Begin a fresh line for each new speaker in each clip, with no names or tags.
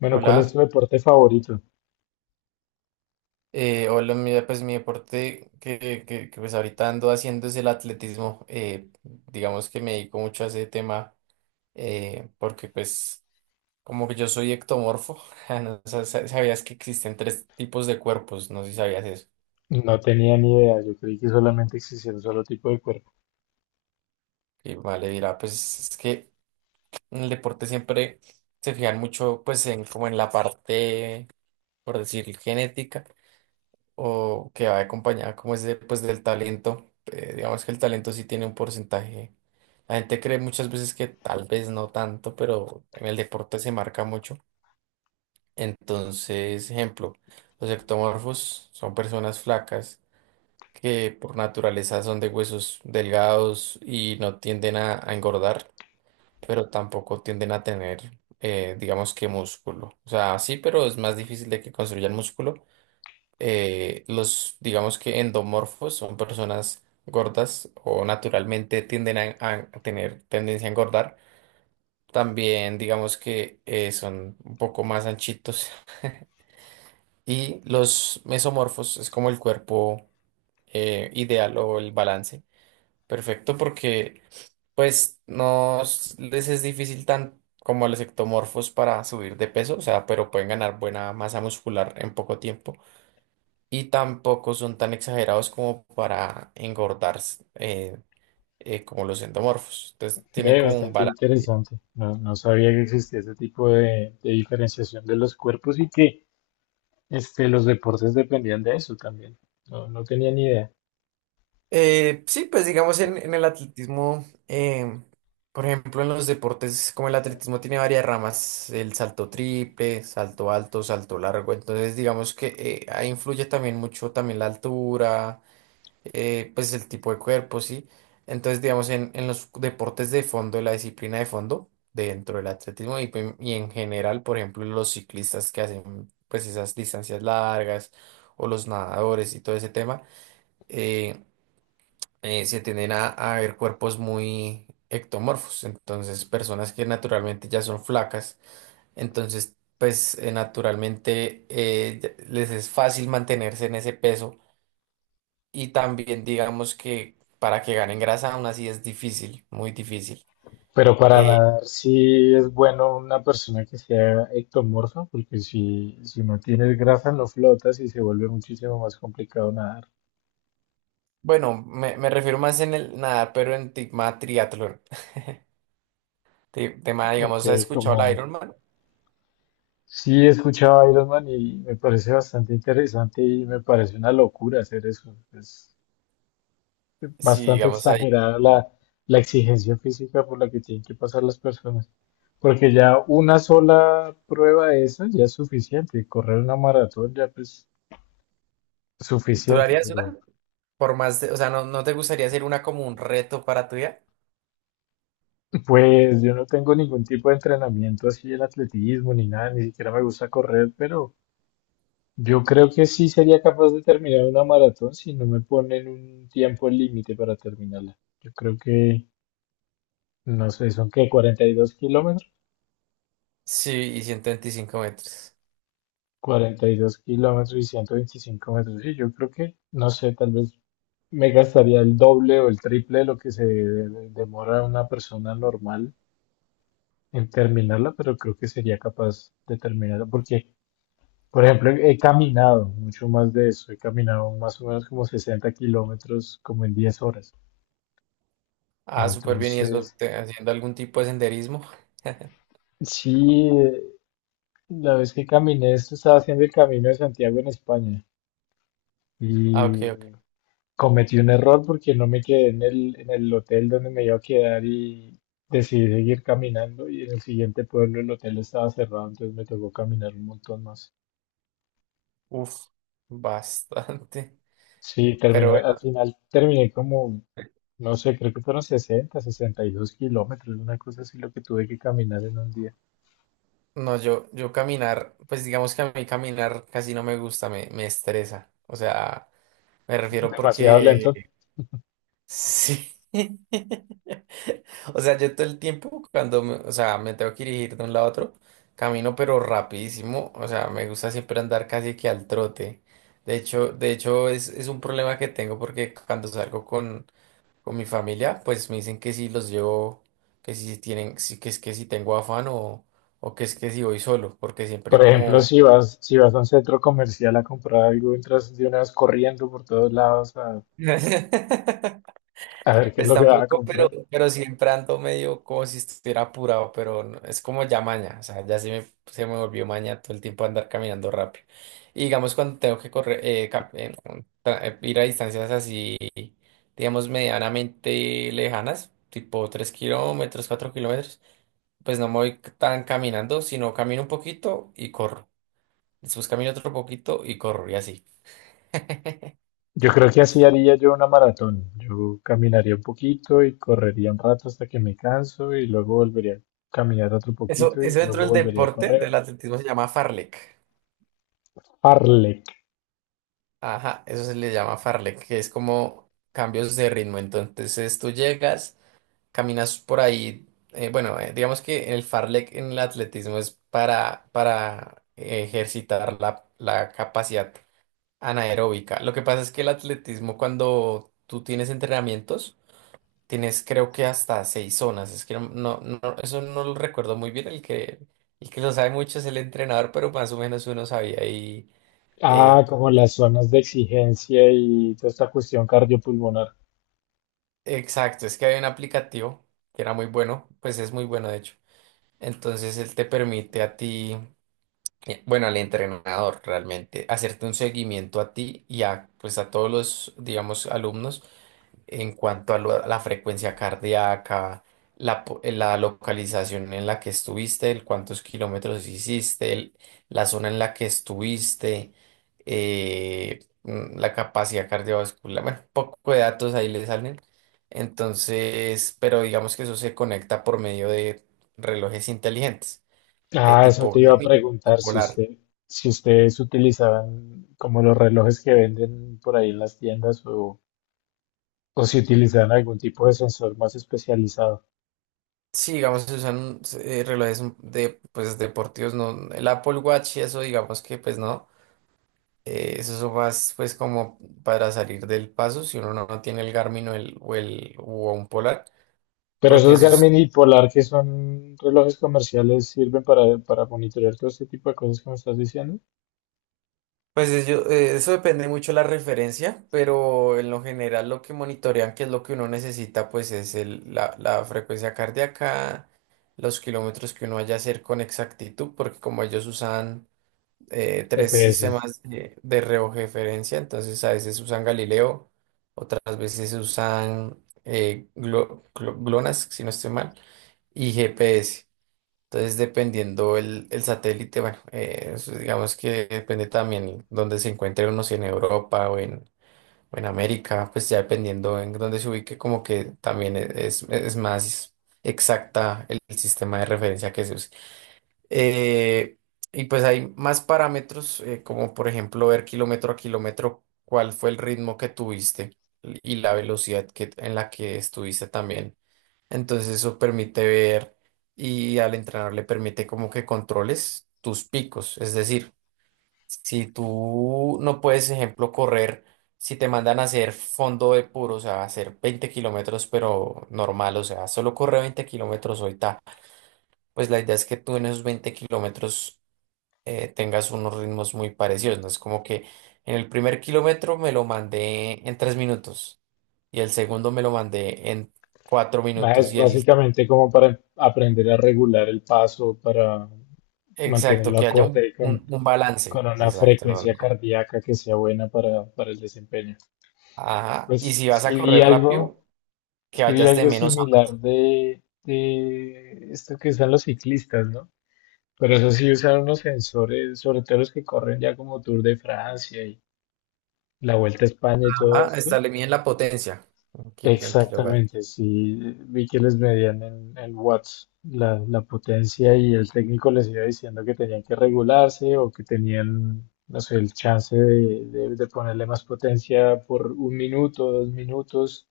Bueno, ¿cuál es tu
Hola,
deporte favorito?
hola, mira, pues mi deporte que pues ahorita ando haciendo es el atletismo. Digamos que me dedico mucho a ese tema porque pues como que yo soy ectomorfo. No sabías que existen tres tipos de cuerpos? No sé si sabías eso.
No tenía ni idea, yo creí que solamente existía un solo tipo de cuerpo.
Y vale, dirá, pues es que en el deporte siempre se fijan mucho pues en como en la parte, por decir, genética, o que va acompañada como es de, pues, del talento. Digamos que el talento sí tiene un porcentaje. La gente cree muchas veces que tal vez no tanto, pero en el deporte se marca mucho. Entonces, ejemplo, los ectomorfos son personas flacas que por naturaleza son de huesos delgados y no tienden a engordar, pero tampoco tienden a tener, digamos que músculo. O sea, sí, pero es más difícil de que construyan músculo. Los, digamos que endomorfos, son personas gordas o naturalmente tienden a tener tendencia a engordar. También digamos que son un poco más anchitos. Y los mesomorfos es como el cuerpo ideal o el balance perfecto, porque pues no s- les es difícil tan como a los ectomorfos para subir de peso, o sea, pero pueden ganar buena masa muscular en poco tiempo. Y tampoco son tan exagerados como para engordar eh, como los endomorfos. Entonces tienen
Ve,
como un
bastante
balance.
interesante. No, no sabía que existía ese tipo de diferenciación de los cuerpos y que los deportes dependían de eso también. No, no tenía ni idea.
Sí, pues digamos en el atletismo, por ejemplo, en los deportes como el atletismo tiene varias ramas: el salto triple, salto alto, salto largo. Entonces digamos que ahí influye también mucho también la altura, pues el tipo de cuerpo, ¿sí? Entonces, digamos, en los deportes de fondo, en la disciplina de fondo, dentro del atletismo y en general, por ejemplo, los ciclistas que hacen pues esas distancias largas o los nadadores y todo ese tema, eh, se tienden a ver cuerpos muy ectomorfos, entonces personas que naturalmente ya son flacas. Entonces pues naturalmente les es fácil mantenerse en ese peso, y también digamos que para que ganen grasa aún así es difícil, muy difícil.
Pero para
Eh,
nadar sí es bueno una persona que sea ectomorfa, porque si no tienes grasa no flotas y se vuelve muchísimo más complicado nadar.
bueno, me refiero más en el nadar, pero en tema triatlón. Tema,
Ok,
digamos, ¿has escuchado la
como
Ironman?
sí, he escuchado a Iron Man y me parece bastante interesante y me parece una locura hacer eso. Es
Sí,
bastante
digamos ahí.
exagerada la exigencia física por la que tienen que pasar las personas. Porque ya una sola prueba de esas ya es suficiente. Correr una maratón ya pues es
¿Tú
suficiente.
harías una?
Pero
O sea, ¿no, no te gustaría hacer una como un reto para tu vida?
pues yo no tengo ningún tipo de entrenamiento así en atletismo ni nada. Ni siquiera me gusta correr, pero... Yo creo que sí sería capaz de terminar una maratón si no me ponen un tiempo límite para terminarla. Yo creo que, no sé, son que 42 kilómetros,
Sí, y 125 metros.
42 kilómetros y 125 metros. Sí, yo creo que, no sé, tal vez me gastaría el doble o el triple de lo que se demora una persona normal en terminarla, pero creo que sería capaz de terminarla porque, por ejemplo, he caminado mucho más de eso. He caminado más o menos como 60 kilómetros como en 10 horas.
Ah, súper bien. ¿Y eso
Entonces,
haciendo algún tipo de senderismo?
sí, la vez que caminé, esto estaba haciendo el Camino de Santiago en España
Ah, ok,
y
ok.
cometí un error porque no me quedé en el hotel donde me iba a quedar y decidí seguir caminando y en el siguiente pueblo el hotel estaba cerrado, entonces me tocó caminar un montón más.
Uf, bastante.
Sí,
Pero
terminé, al
bueno.
final terminé como, no sé, creo que fueron sesenta y dos kilómetros, una cosa así lo que tuve que caminar en un día.
No, yo caminar, pues digamos que a mí caminar casi no me gusta, me estresa. O sea, me refiero
Demasiado
porque
lento.
sí. O sea, yo todo el tiempo cuando, o sea, me tengo que dirigir de un lado a otro, camino pero rapidísimo. O sea, me gusta siempre andar casi que al trote. De hecho es un problema que tengo, porque cuando salgo con, mi familia, pues me dicen que si los llevo, que si tienen, que es que si tengo afán, o que es que si voy solo, porque siempre
Por ejemplo,
como...
si vas a un centro comercial a comprar algo, entras de una vez corriendo por todos lados a ver qué es
Pues
lo que vas a
tampoco, pero,
comprar.
siempre ando medio como si estuviera apurado, es como ya maña. O sea, ya se me volvió maña todo el tiempo andar caminando rápido. Y digamos cuando tengo que correr, ir a distancias así, digamos, medianamente lejanas, tipo 3 kilómetros, 4 kilómetros, pues no me voy tan caminando, sino camino un poquito y corro. Después camino otro poquito y corro, y así.
Yo creo que así haría yo una maratón. Yo caminaría un poquito y correría un rato hasta que me canso y luego volvería a caminar otro
Eso,
poquito y
eso dentro
luego
del
volvería a
deporte,
correr.
del atletismo, se llama farlek.
Parlek.
Ajá, eso se le llama fartlek, que es como cambios de ritmo. Entonces tú llegas, caminas por ahí. Bueno, digamos que el fartlek en el atletismo es para, ejercitar la capacidad anaeróbica. Lo que pasa es que el atletismo, cuando tú tienes entrenamientos, tienes creo que hasta seis zonas. Es que eso no lo recuerdo muy bien. El que lo sabe mucho es el entrenador, pero más o menos uno sabía ahí.
Ah,
eh,
como las zonas de exigencia y toda esta cuestión cardiopulmonar.
Exacto, es que hay un aplicativo que era muy bueno, pues es muy bueno de hecho. Entonces él te permite a ti, bueno, al entrenador realmente, hacerte un seguimiento a ti y a, pues a todos los, digamos, alumnos en cuanto a, la frecuencia cardíaca, la localización en la que estuviste, el cuántos kilómetros hiciste, la zona en la que estuviste, la capacidad cardiovascular. Bueno, poco de datos ahí le salen. Entonces, pero digamos que eso se conecta por medio de relojes inteligentes,
Ah, eso
tipo
te iba a
Garmin o
preguntar si
Polar.
usted, si ustedes utilizaban como los relojes que venden por ahí en las tiendas o si utilizarán algún tipo de sensor más especializado.
Sí, digamos, se usan relojes de, pues, deportivos, no, el Apple Watch y eso, digamos que pues no. Eso son más pues como para salir del paso si uno no, no tiene el Garmin o un Polar,
Pero
porque
esos Garmin y Polar, que son relojes comerciales, sirven para monitorear todo este tipo de cosas que me estás diciendo.
pues eso depende mucho de la referencia, pero en lo general lo que monitorean, que es lo que uno necesita, pues es la frecuencia cardíaca, los kilómetros que uno vaya a hacer con exactitud, porque como ellos usan tres
GPS.
sistemas de referencia. Entonces a veces usan Galileo, otras veces usan GLONASS, si no estoy mal, y GPS. Entonces, dependiendo el satélite, bueno, eso digamos que depende también dónde se encuentre uno, si en Europa o en, América. Pues ya dependiendo en dónde se ubique, como que también es más exacta el sistema de referencia que se usa. Eh, y pues hay más parámetros, como por ejemplo ver kilómetro a kilómetro cuál fue el ritmo que tuviste y la velocidad en la que estuviste también. Entonces eso permite ver, y al entrenador le permite como que controles tus picos. Es decir, si tú no puedes, ejemplo, correr, si te mandan a hacer fondo de puro, o sea, hacer 20 kilómetros, pero normal, o sea, solo corre 20 kilómetros hoy, ta. Pues la idea es que tú, en esos 20 kilómetros, tengas unos ritmos muy parecidos, ¿no? Es como que en el primer kilómetro me lo mandé en 3 minutos, y el segundo me lo mandé en cuatro
Ah,
minutos
es
y el...
básicamente como para aprender a regular el paso, para
exacto,
mantenerlo
que haya un,
acorde
un- un balance.
con una
Exacto, no,
frecuencia
no.
cardíaca que sea buena para el desempeño.
Ajá, y
Pues
si vas a
sí vi
correr
algo,
rápido, que
sí vi
vayas de
algo
menos a
similar de esto que usan los ciclistas, ¿no? Pero eso sí usaron unos sensores, sobre todo los que corren ya como Tour de Francia y la Vuelta a España y
más.
todo
Ajá,
esto.
esta le miden la potencia en kilovatios.
Exactamente, sí, vi que les medían en watts la, la potencia y el técnico les iba diciendo que tenían que regularse o que tenían, no sé, el chance de, de ponerle más potencia por 1 minuto, 2 minutos.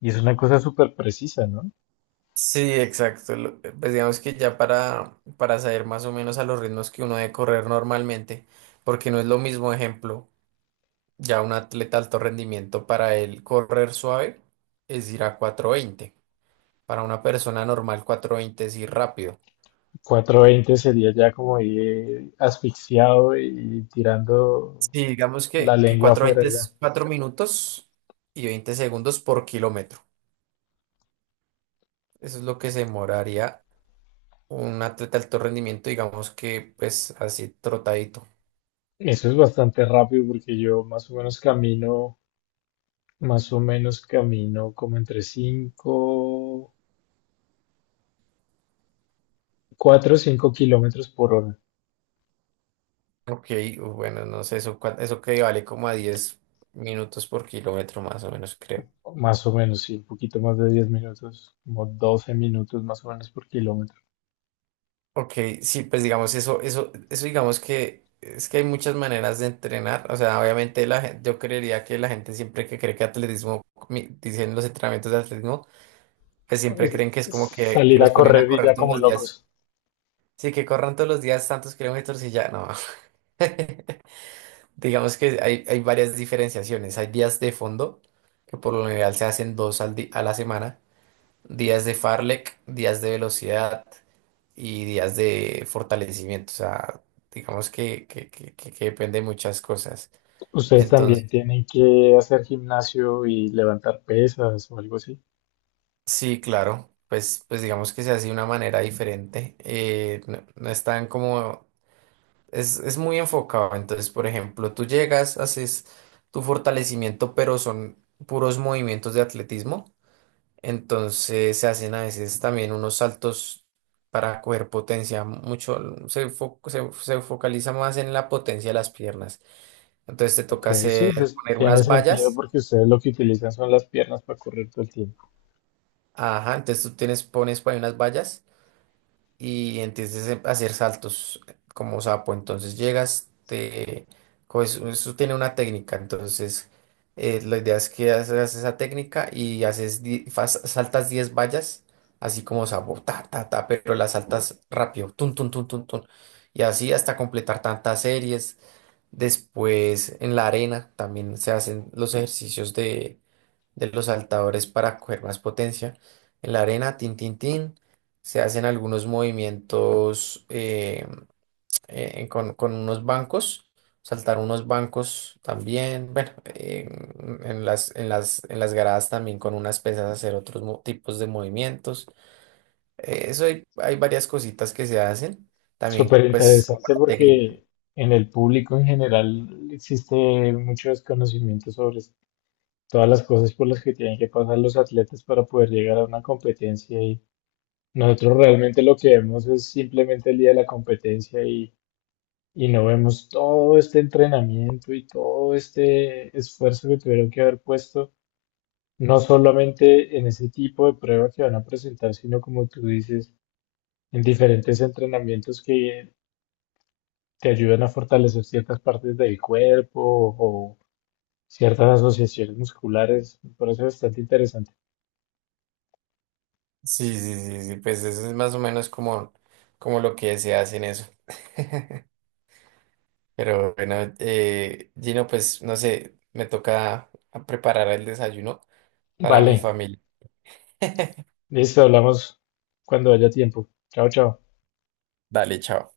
Y es una cosa súper precisa, ¿no?
Sí, exacto. Pues digamos que ya para, saber más o menos a los ritmos que uno debe correr normalmente, porque no es lo mismo, ejemplo. Ya un atleta de alto rendimiento, para él correr suave es ir a cuatro veinte. Para una persona normal, 420 es ir rápido.
420 sería ya como ir asfixiado y tirando
Sí, digamos
la
que
lengua
cuatro
afuera.
veinte es 4 minutos y 20 segundos por kilómetro. Eso es lo que se demoraría un atleta de alto rendimiento, digamos que pues así trotadito.
Eso es bastante rápido porque yo más o menos camino como entre 5, 4 o 5 kilómetros por hora,
Ok, bueno, no sé, eso, eso que vale como a 10 minutos por kilómetro más o menos, creo.
más o menos, sí, un poquito más de 10 minutos, como 12 minutos más o menos por kilómetro.
Ok, sí, pues digamos eso, eso, eso digamos que es que hay muchas maneras de entrenar. O sea, obviamente la gente, yo creería que la gente siempre que cree que atletismo, dicen los entrenamientos de atletismo, que siempre
Es-
creen que es como que
Salir
los
a
ponen a
correr y
correr
ya
todos
como
los días.
locos.
Sí, que corran todos los días tantos kilómetros y ya, no. Digamos que hay varias diferenciaciones. Hay días de fondo, que por lo general se hacen dos a la semana, días de Farlek, días de velocidad y días de fortalecimiento. O sea, digamos que depende de muchas cosas.
Ustedes también
Entonces,
tienen que hacer gimnasio y levantar pesas o algo así.
sí, claro, pues, digamos que se hace de una manera diferente. No, no es tan como... Es muy enfocado. Entonces, por ejemplo, tú llegas, haces tu fortalecimiento, pero son puros movimientos de atletismo. Entonces se hacen a veces también unos saltos para coger potencia. Mucho se focaliza más en la potencia de las piernas. Entonces te
Ok,
toca
sí,
hacer,
pues,
poner
tiene
unas
sentido
vallas.
porque ustedes lo que utilizan son las piernas para correr todo el tiempo.
Ajá, entonces tú tienes, pones por ahí unas vallas y entonces a hacer saltos como sapo. Entonces llegas, eso tiene una técnica. Entonces, la idea es que haces esa técnica y saltas 10 vallas, así como sapo, ta, ta, ta, pero las saltas rápido, tun, tun, tun, tun, tun. Y así hasta completar tantas series. Después en la arena también se hacen los ejercicios de los saltadores para coger más potencia. En la arena, tin, tin, tin, se hacen algunos movimientos con, unos bancos, saltar unos bancos también. Bueno, en las, en las gradas también, con unas pesas, hacer otros tipos de movimientos. Eso hay, varias cositas que se hacen, también
Súper
pues como
interesante
la técnica.
porque en el público en general existe mucho desconocimiento sobre todas las cosas por las que tienen que pasar los atletas para poder llegar a una competencia y nosotros realmente lo que vemos es simplemente el día de la competencia y no vemos todo este entrenamiento y todo este esfuerzo que tuvieron que haber puesto, no solamente en ese tipo de prueba que van a presentar, sino como tú dices, en diferentes entrenamientos que te ayudan a fortalecer ciertas partes del cuerpo o ciertas asociaciones musculares. Por eso es bastante interesante.
Sí, sí, sí, sí, pues eso es más o menos como, lo que se hace en eso. Pero bueno, Gino, pues no sé, me toca a preparar el desayuno para
Vale,
mi familia.
listo, hablamos cuando haya tiempo. Chao, chao.
Dale, chao.